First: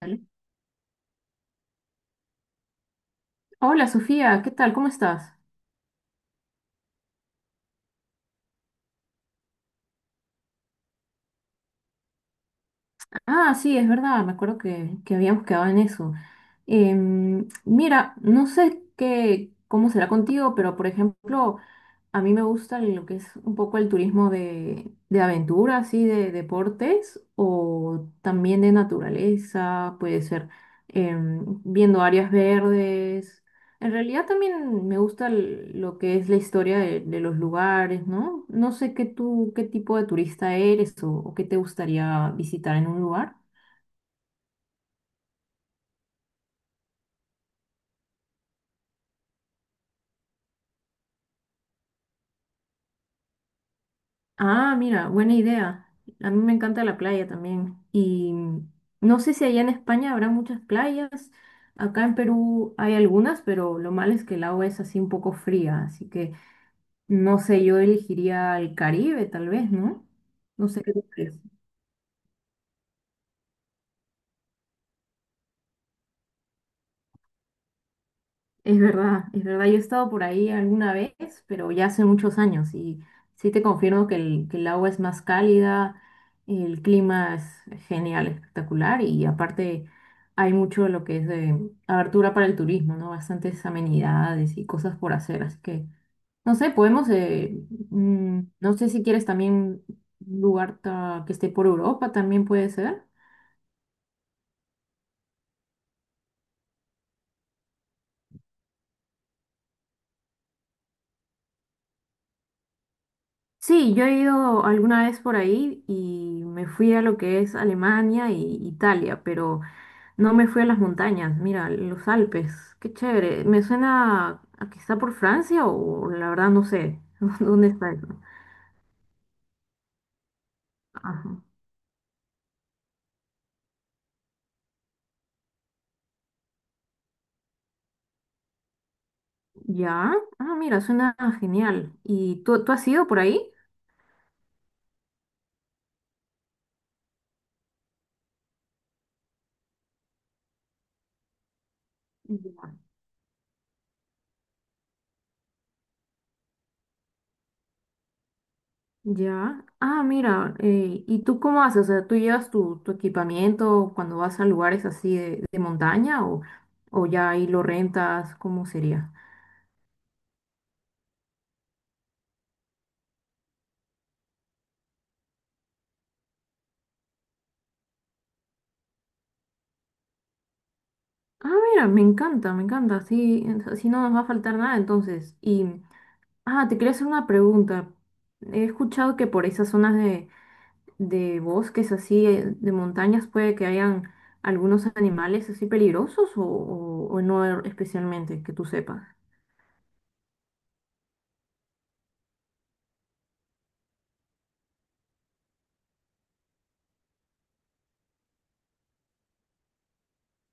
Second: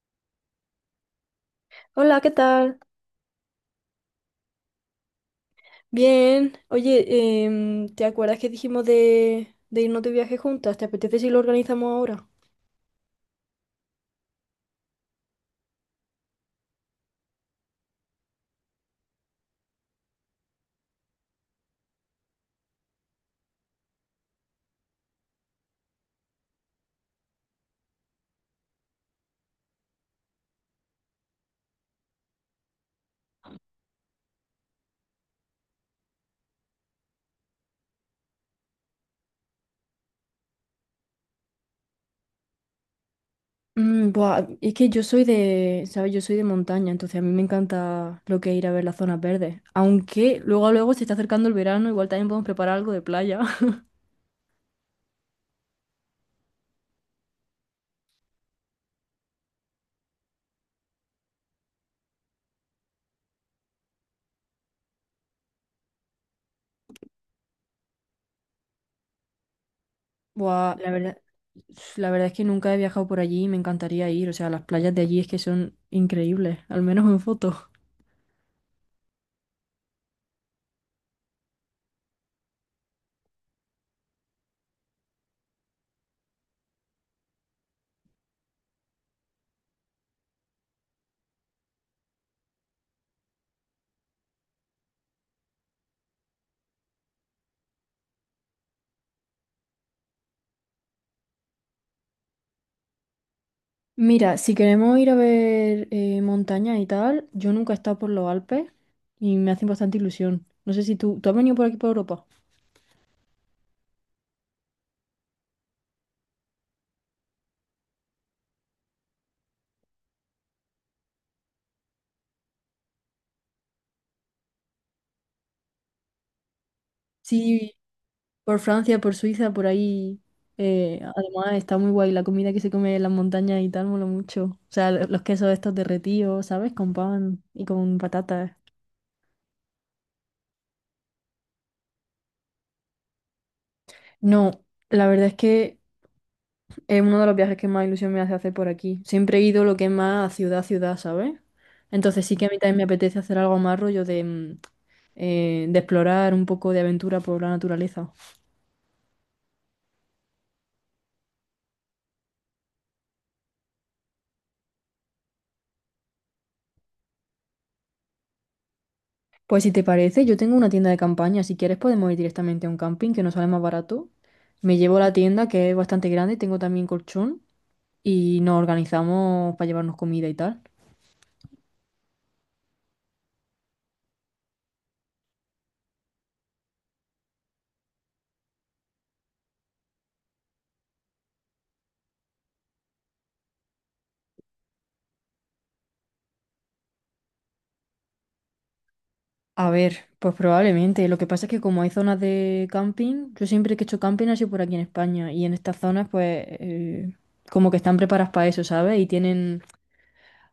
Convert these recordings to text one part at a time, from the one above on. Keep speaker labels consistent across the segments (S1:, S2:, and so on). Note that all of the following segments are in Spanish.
S1: Dale.
S2: Hola, ¿qué tal?
S1: Hola Sofía, ¿qué tal? ¿Cómo estás?
S2: Bien. Oye, ¿te acuerdas que dijimos de irnos de viaje juntas? ¿Te apetece si lo organizamos ahora?
S1: Ah, sí, es verdad, me acuerdo que habíamos quedado en eso. Mira, no sé qué, cómo será contigo, pero por ejemplo, a mí me gusta lo que es un poco el turismo de aventura, así de deportes o también de naturaleza, puede ser, viendo áreas verdes. En realidad también me gusta lo que es la historia de los lugares, ¿no? No sé qué tú, qué tipo de turista eres o qué te gustaría visitar en un lugar.
S2: Buah, es que yo soy de, ¿sabes? Yo soy de montaña, entonces a mí me encanta lo que es ir a ver las zonas verdes. Aunque luego a luego se está acercando el verano, igual también podemos preparar algo de playa.
S1: Ah, mira, buena idea. A mí me encanta la playa también. Y no sé si allá en España habrá muchas playas. Acá en Perú hay algunas, pero lo malo es que el agua es así un poco fría. Así que no sé, yo elegiría el Caribe tal vez, ¿no? No
S2: Buah,
S1: sé qué tú crees.
S2: la verdad es que nunca he viajado por allí y me encantaría ir. O sea, las playas de allí es que son increíbles, al menos en fotos.
S1: Es verdad, es verdad. Yo he estado por ahí alguna vez, pero ya hace muchos años y sí te confirmo que el agua es más cálida, el clima es genial, espectacular y aparte hay mucho de lo que es de abertura para el turismo, ¿no? Bastantes amenidades y cosas por hacer, así que no sé, podemos, no sé si quieres también un lugar que esté por Europa, también puede ser.
S2: Mira, si queremos ir a ver montañas y tal, yo nunca he estado por los Alpes y me hacen bastante ilusión. No sé si tú, ¿tú has venido por aquí, por Europa?
S1: Sí, yo he ido alguna vez por ahí y me fui a lo que es Alemania e Italia, pero no me fui a las montañas, mira, los Alpes, qué chévere. Me suena a que está por Francia o la verdad no sé dónde
S2: Sí,
S1: está eso.
S2: por Francia, por Suiza, por ahí.
S1: Ajá.
S2: Además, está muy guay la comida que se come en las montañas y tal, mola mucho. O sea, los quesos estos derretidos, ¿sabes? Con pan y con patatas.
S1: Ya, ah, mira, suena genial. ¿Y tú has ido por ahí?
S2: No, la verdad es que es uno de los viajes que más ilusión me hace hacer por aquí. Siempre he ido lo que es más a ciudad, ciudad, ¿sabes? Entonces sí que a mí también me
S1: Ya.
S2: apetece hacer algo más rollo de, de explorar un poco de aventura por la naturaleza.
S1: Ya. Ah, mira, ¿y tú cómo haces? O sea, ¿tú llevas tu equipamiento cuando vas a lugares así de montaña o ya ahí lo rentas? ¿Cómo sería?
S2: Pues si te parece, yo tengo una tienda de campaña. Si quieres podemos ir directamente a un camping que nos sale más barato. Me llevo la tienda que es bastante grande, tengo también colchón y nos organizamos para llevarnos comida y tal.
S1: Ah, mira, me encanta, me encanta. Así, así no nos va a faltar nada entonces. Y, ah, te quería hacer una pregunta. He escuchado que por esas zonas de bosques así, de montañas, puede que hayan algunos animales así peligrosos o no especialmente, que tú sepas.
S2: A ver, pues probablemente. Lo que pasa es que como hay zonas de camping, yo siempre que he hecho camping ha sido por aquí en España y en estas zonas pues como que están preparadas para eso, ¿sabes? Y tienen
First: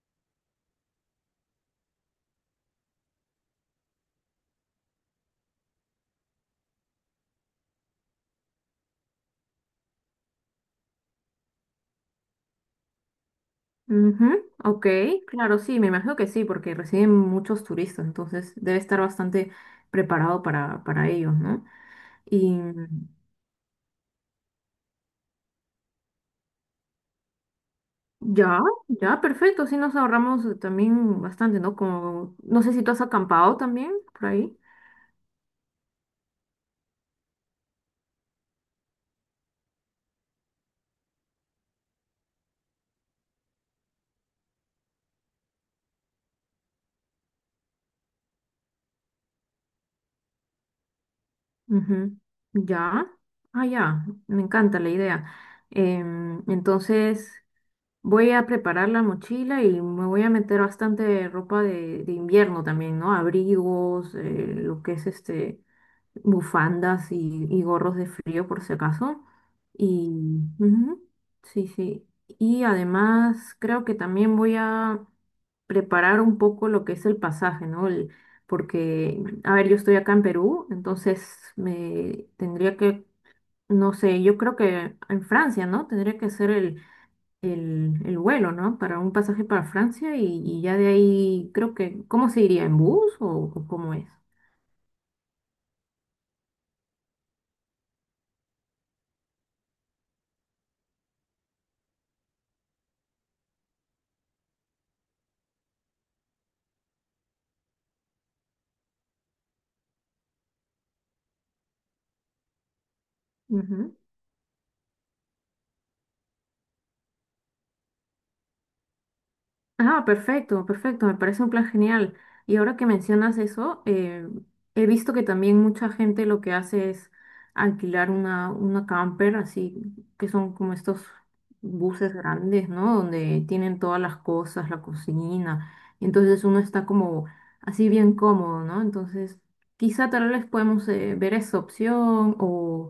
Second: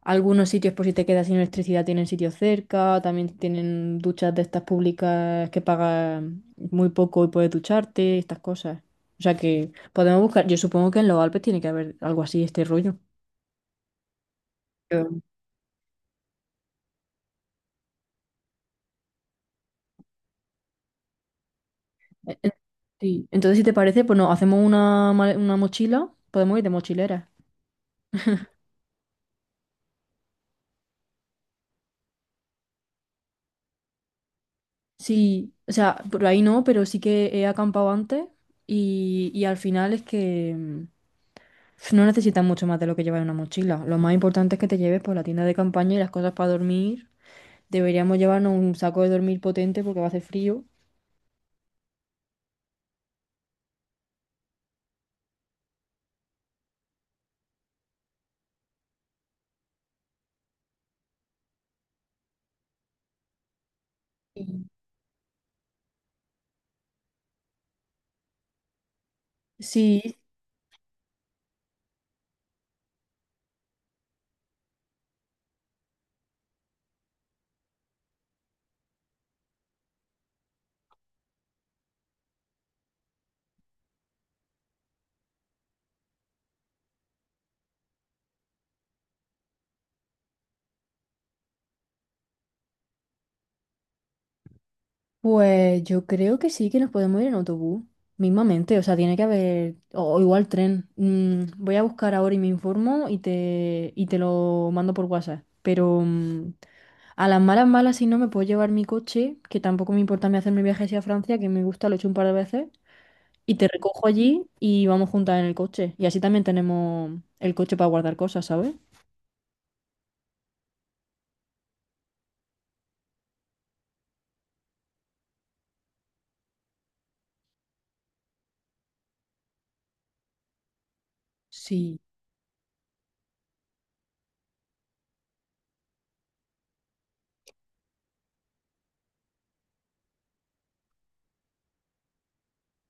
S2: algunos sitios por si te quedas sin electricidad, tienen sitios cerca, también tienen duchas de estas públicas que pagas muy poco y puedes ducharte, estas cosas. O sea que podemos buscar, yo supongo que en los Alpes tiene que haber algo así, este rollo.
S1: Ujú, ok,
S2: Pero-
S1: claro, sí, me imagino que sí, porque reciben muchos turistas, entonces debe estar bastante preparado para ellos, ¿no?
S2: Eh, eh,
S1: Y
S2: Sí. Entonces, si te parece, pues nos hacemos una mochila, podemos ir de mochilera.
S1: ya, ya, perfecto, sí nos ahorramos, también bastante, ¿no? Como, no sé si tú has acampado también por ahí.
S2: Sí, o sea, por ahí no, pero sí que he acampado antes y al final es que no necesitas mucho más de lo que llevar en una mochila. Lo más importante es que te lleves por la tienda de campaña y las cosas para dormir. Deberíamos llevarnos un saco de dormir potente porque va a hacer frío.
S1: Ujú, ya, ah, ya, me encanta la idea. Entonces, voy a preparar la mochila y me voy a meter bastante ropa de invierno también, ¿no? Abrigos, lo que es bufandas y gorros de frío por si acaso.
S2: Sí,
S1: Y ujú, sí, sí. Y además creo que también voy a preparar un poco lo que es el pasaje, ¿no? Porque, a ver, yo estoy acá en Perú, entonces me tendría que, no sé, yo creo que en Francia, ¿no? Tendría que hacer el vuelo, ¿no? Para un pasaje para Francia y ya de ahí creo que, ¿cómo se iría? ¿En bus o cómo es?
S2: pues yo creo que sí, que nos podemos ir en autobús, mismamente, o sea, tiene que haber, o igual tren. Voy a buscar ahora y me informo y te lo mando por WhatsApp, pero a las malas, malas, si no, me puedo llevar mi coche, que tampoco me importa me hacerme mi viaje hacia Francia, que me gusta, lo he hecho un par de veces, y te recojo allí y vamos juntas en el coche. Y así también tenemos el coche para guardar cosas, ¿sabes?
S1: Ah, perfecto, perfecto, me parece un plan genial. Y ahora que mencionas eso, he visto que también mucha gente lo que hace es alquilar una camper, así que son como estos
S2: Sí,
S1: buses grandes, ¿no? Donde tienen todas las cosas, la cocina. Entonces uno está como así bien cómodo, ¿no? Entonces quizá tal vez podemos, ver esa opción o,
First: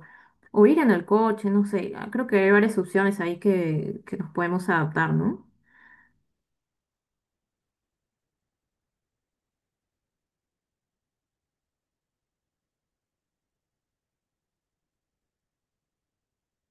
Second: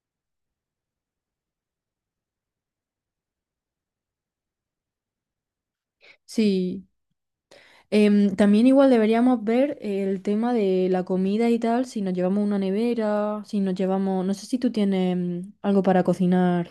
S1: o ir en el coche, no sé. Ah, creo que hay varias opciones ahí que nos podemos adaptar, ¿no?
S2: sí. También igual deberíamos ver el tema de la comida y tal, si nos llevamos una nevera, si nos llevamos, no sé si tú tienes algo para cocinar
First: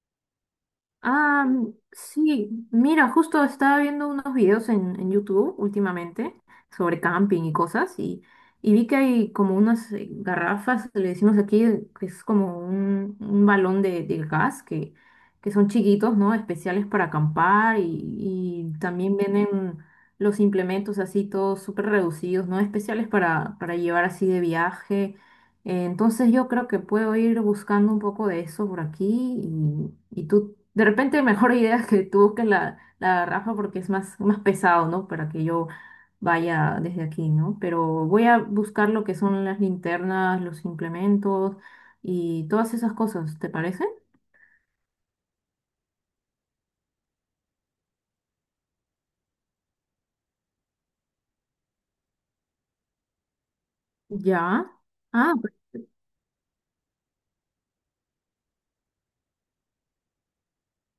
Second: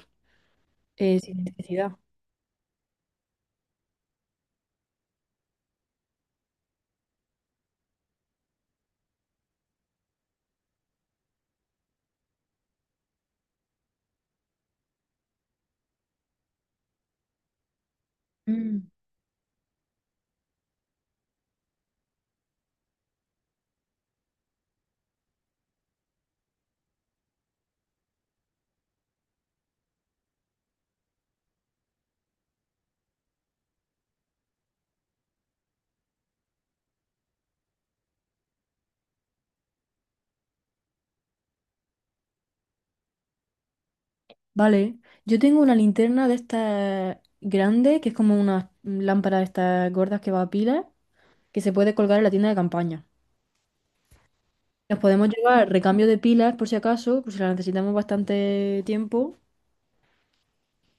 S2: sin
S1: Ah,
S2: necesidad.
S1: sí, mira, justo estaba viendo unos videos en YouTube últimamente sobre camping y cosas y vi que hay como unas, garrafas, le decimos aquí, que es como un balón de gas que son chiquitos, ¿no? Especiales para acampar y
S2: Mm.
S1: también vienen los implementos así todos súper reducidos, ¿no? Especiales para llevar así de viaje. Entonces yo creo que puedo ir buscando un poco de eso por aquí y tú de repente mejor idea que tú que la garrafa porque es más, más pesado, ¿no? Para que yo vaya desde aquí, ¿no? Pero voy a buscar lo que son las linternas, los implementos y todas esas cosas, ¿te parece?
S2: Vale, yo tengo una linterna de estas grande, que es como una lámpara de estas gordas que va a pilas, que se puede colgar en la tienda de campaña.
S1: Ya.
S2: Nos podemos
S1: Ah,
S2: llevar recambio de pilas por si acaso, por si las necesitamos bastante tiempo.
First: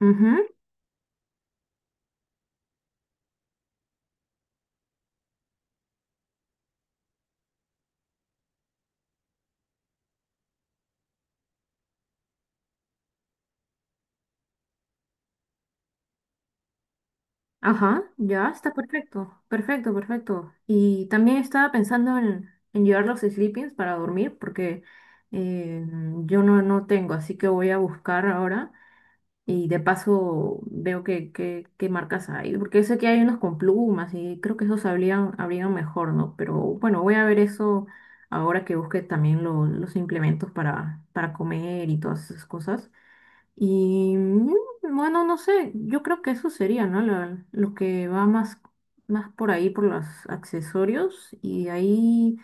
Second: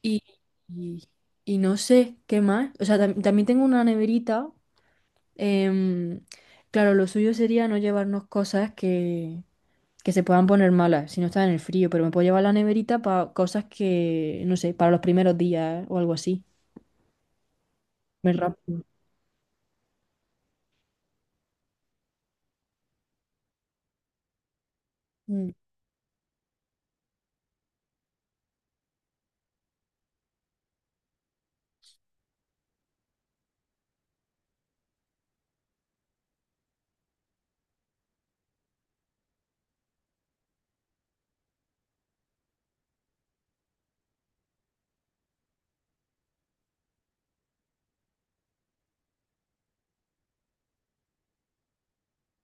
S2: Y,
S1: ujú,
S2: y- y no sé qué más. O sea, también tengo una neverita. em, claro, lo suyo sería no llevarnos cosas que se puedan poner malas si no está en el frío, pero me puedo llevar la neverita para cosas que, no sé, para los primeros días o algo así.
S1: ajá,
S2: Muy
S1: ya está
S2: rápido.
S1: perfecto. Perfecto, perfecto. Y también estaba pensando en llevar los sleepings para dormir porque,
S2: Mm.
S1: eh, yo no tengo, así que voy a buscar ahora. Y de paso veo qué que, qué qué marcas hay, porque sé que hay unos con plumas y creo que esos habrían mejor, ¿no? Pero bueno, voy a ver eso ahora que busque también los implementos para comer y todas esas cosas. Y bueno, no sé, yo creo que eso sería, ¿no? Lo que va más, más por ahí, por los accesorios. Y de ahí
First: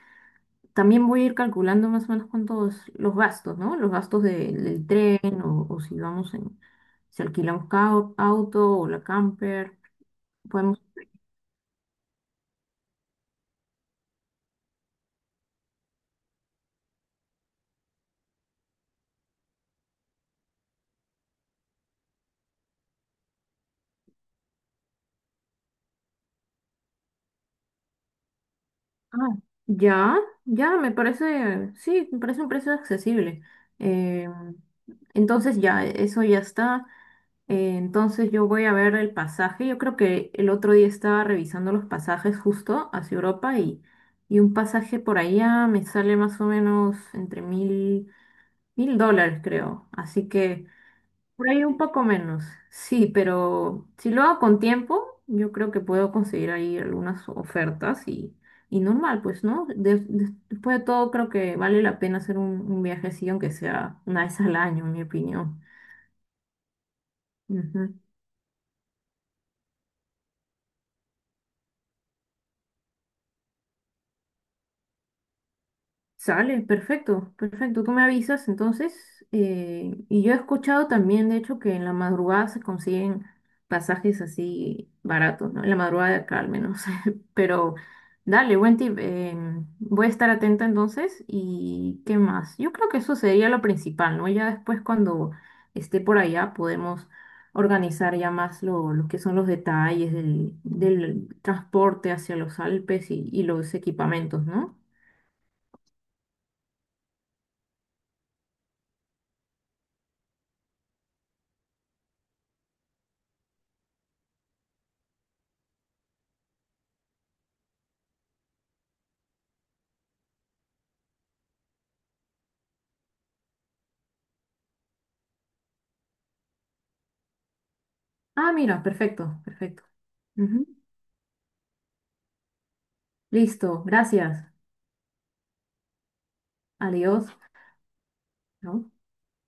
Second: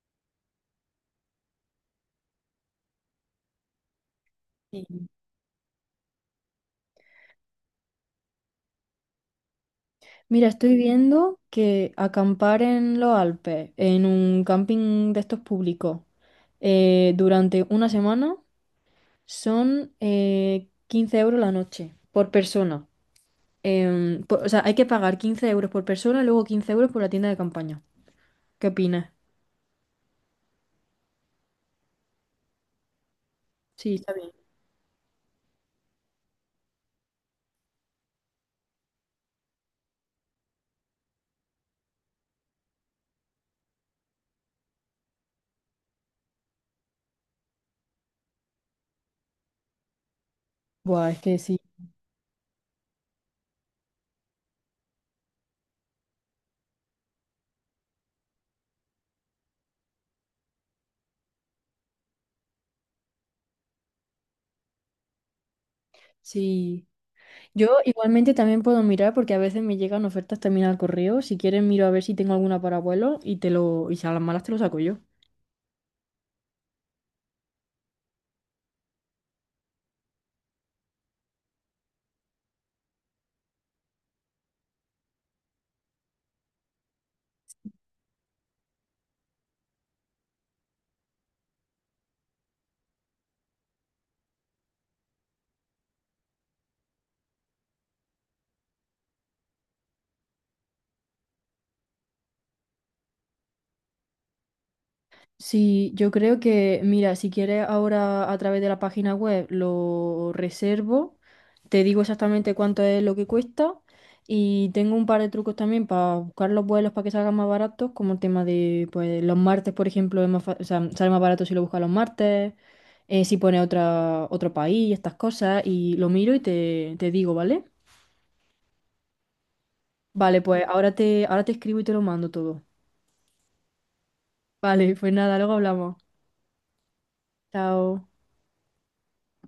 S1: también voy a ir calculando más o menos cuántos los gastos, ¿no? Los gastos
S2: Sí.
S1: del tren o si vamos en, si alquilamos auto o la camper,
S2: Mira, estoy
S1: podemos...
S2: viendo que acampar en los Alpes, en un camping de estos públicos, durante una semana son 15 euros la noche por persona. O sea, hay que pagar 15 euros por persona y luego 15 euros por la tienda de campaña. ¿Qué opinas?
S1: Ah, ya, ya, me parece, sí, me parece un precio accesible.
S2: Sí, está
S1: Eh,
S2: bien.
S1: entonces ya, eso ya está. Entonces yo voy a ver el pasaje. Yo creo que el otro día estaba revisando los pasajes justo hacia Europa y un pasaje por allá me sale más o menos entre mil dólares, creo. Así que
S2: Buah, es que
S1: por
S2: sí.
S1: ahí un poco menos. Sí, pero si lo hago con tiempo, yo creo que puedo conseguir ahí algunas ofertas y normal, pues, ¿no? Después de todo, creo que vale la pena hacer un viajecillo, aunque sea una vez al año, en mi opinión.
S2: Sí. Yo igualmente también puedo mirar porque a veces me llegan ofertas también al correo. Si quieres miro a ver si tengo alguna para vuelo y te lo, y si a las malas te lo saco yo.
S1: Sale, perfecto, perfecto. Tú me avisas entonces. Y yo he escuchado también, de hecho, que en la madrugada se consiguen pasajes así baratos, ¿no? En la madrugada de acá al menos. Pero dale, buen tip. Voy a estar atenta entonces. ¿Y qué más? Yo creo que eso sería lo principal, ¿no? Ya después cuando esté por allá podemos organizar ya más lo que son los detalles del transporte hacia los Alpes y los equipamientos, ¿no?
S2: Sí, yo creo que, mira, si quieres ahora a través de la página web lo reservo, te digo exactamente cuánto es lo que cuesta y tengo un par de trucos también para buscar los vuelos para que salgan más baratos, como el tema de, pues, los martes, por ejemplo, es más o sea, sale más barato si lo buscas los martes, si pone otra, otro país, estas cosas, y lo miro y te digo, ¿vale?
S1: Ah, mira, perfecto, perfecto.
S2: Vale, pues
S1: Ujú.
S2: ahora te escribo y te lo mando todo.
S1: Listo, gracias.
S2: Vale, pues nada, luego hablamos.
S1: Adiós.
S2: Chao.
S1: ¿No?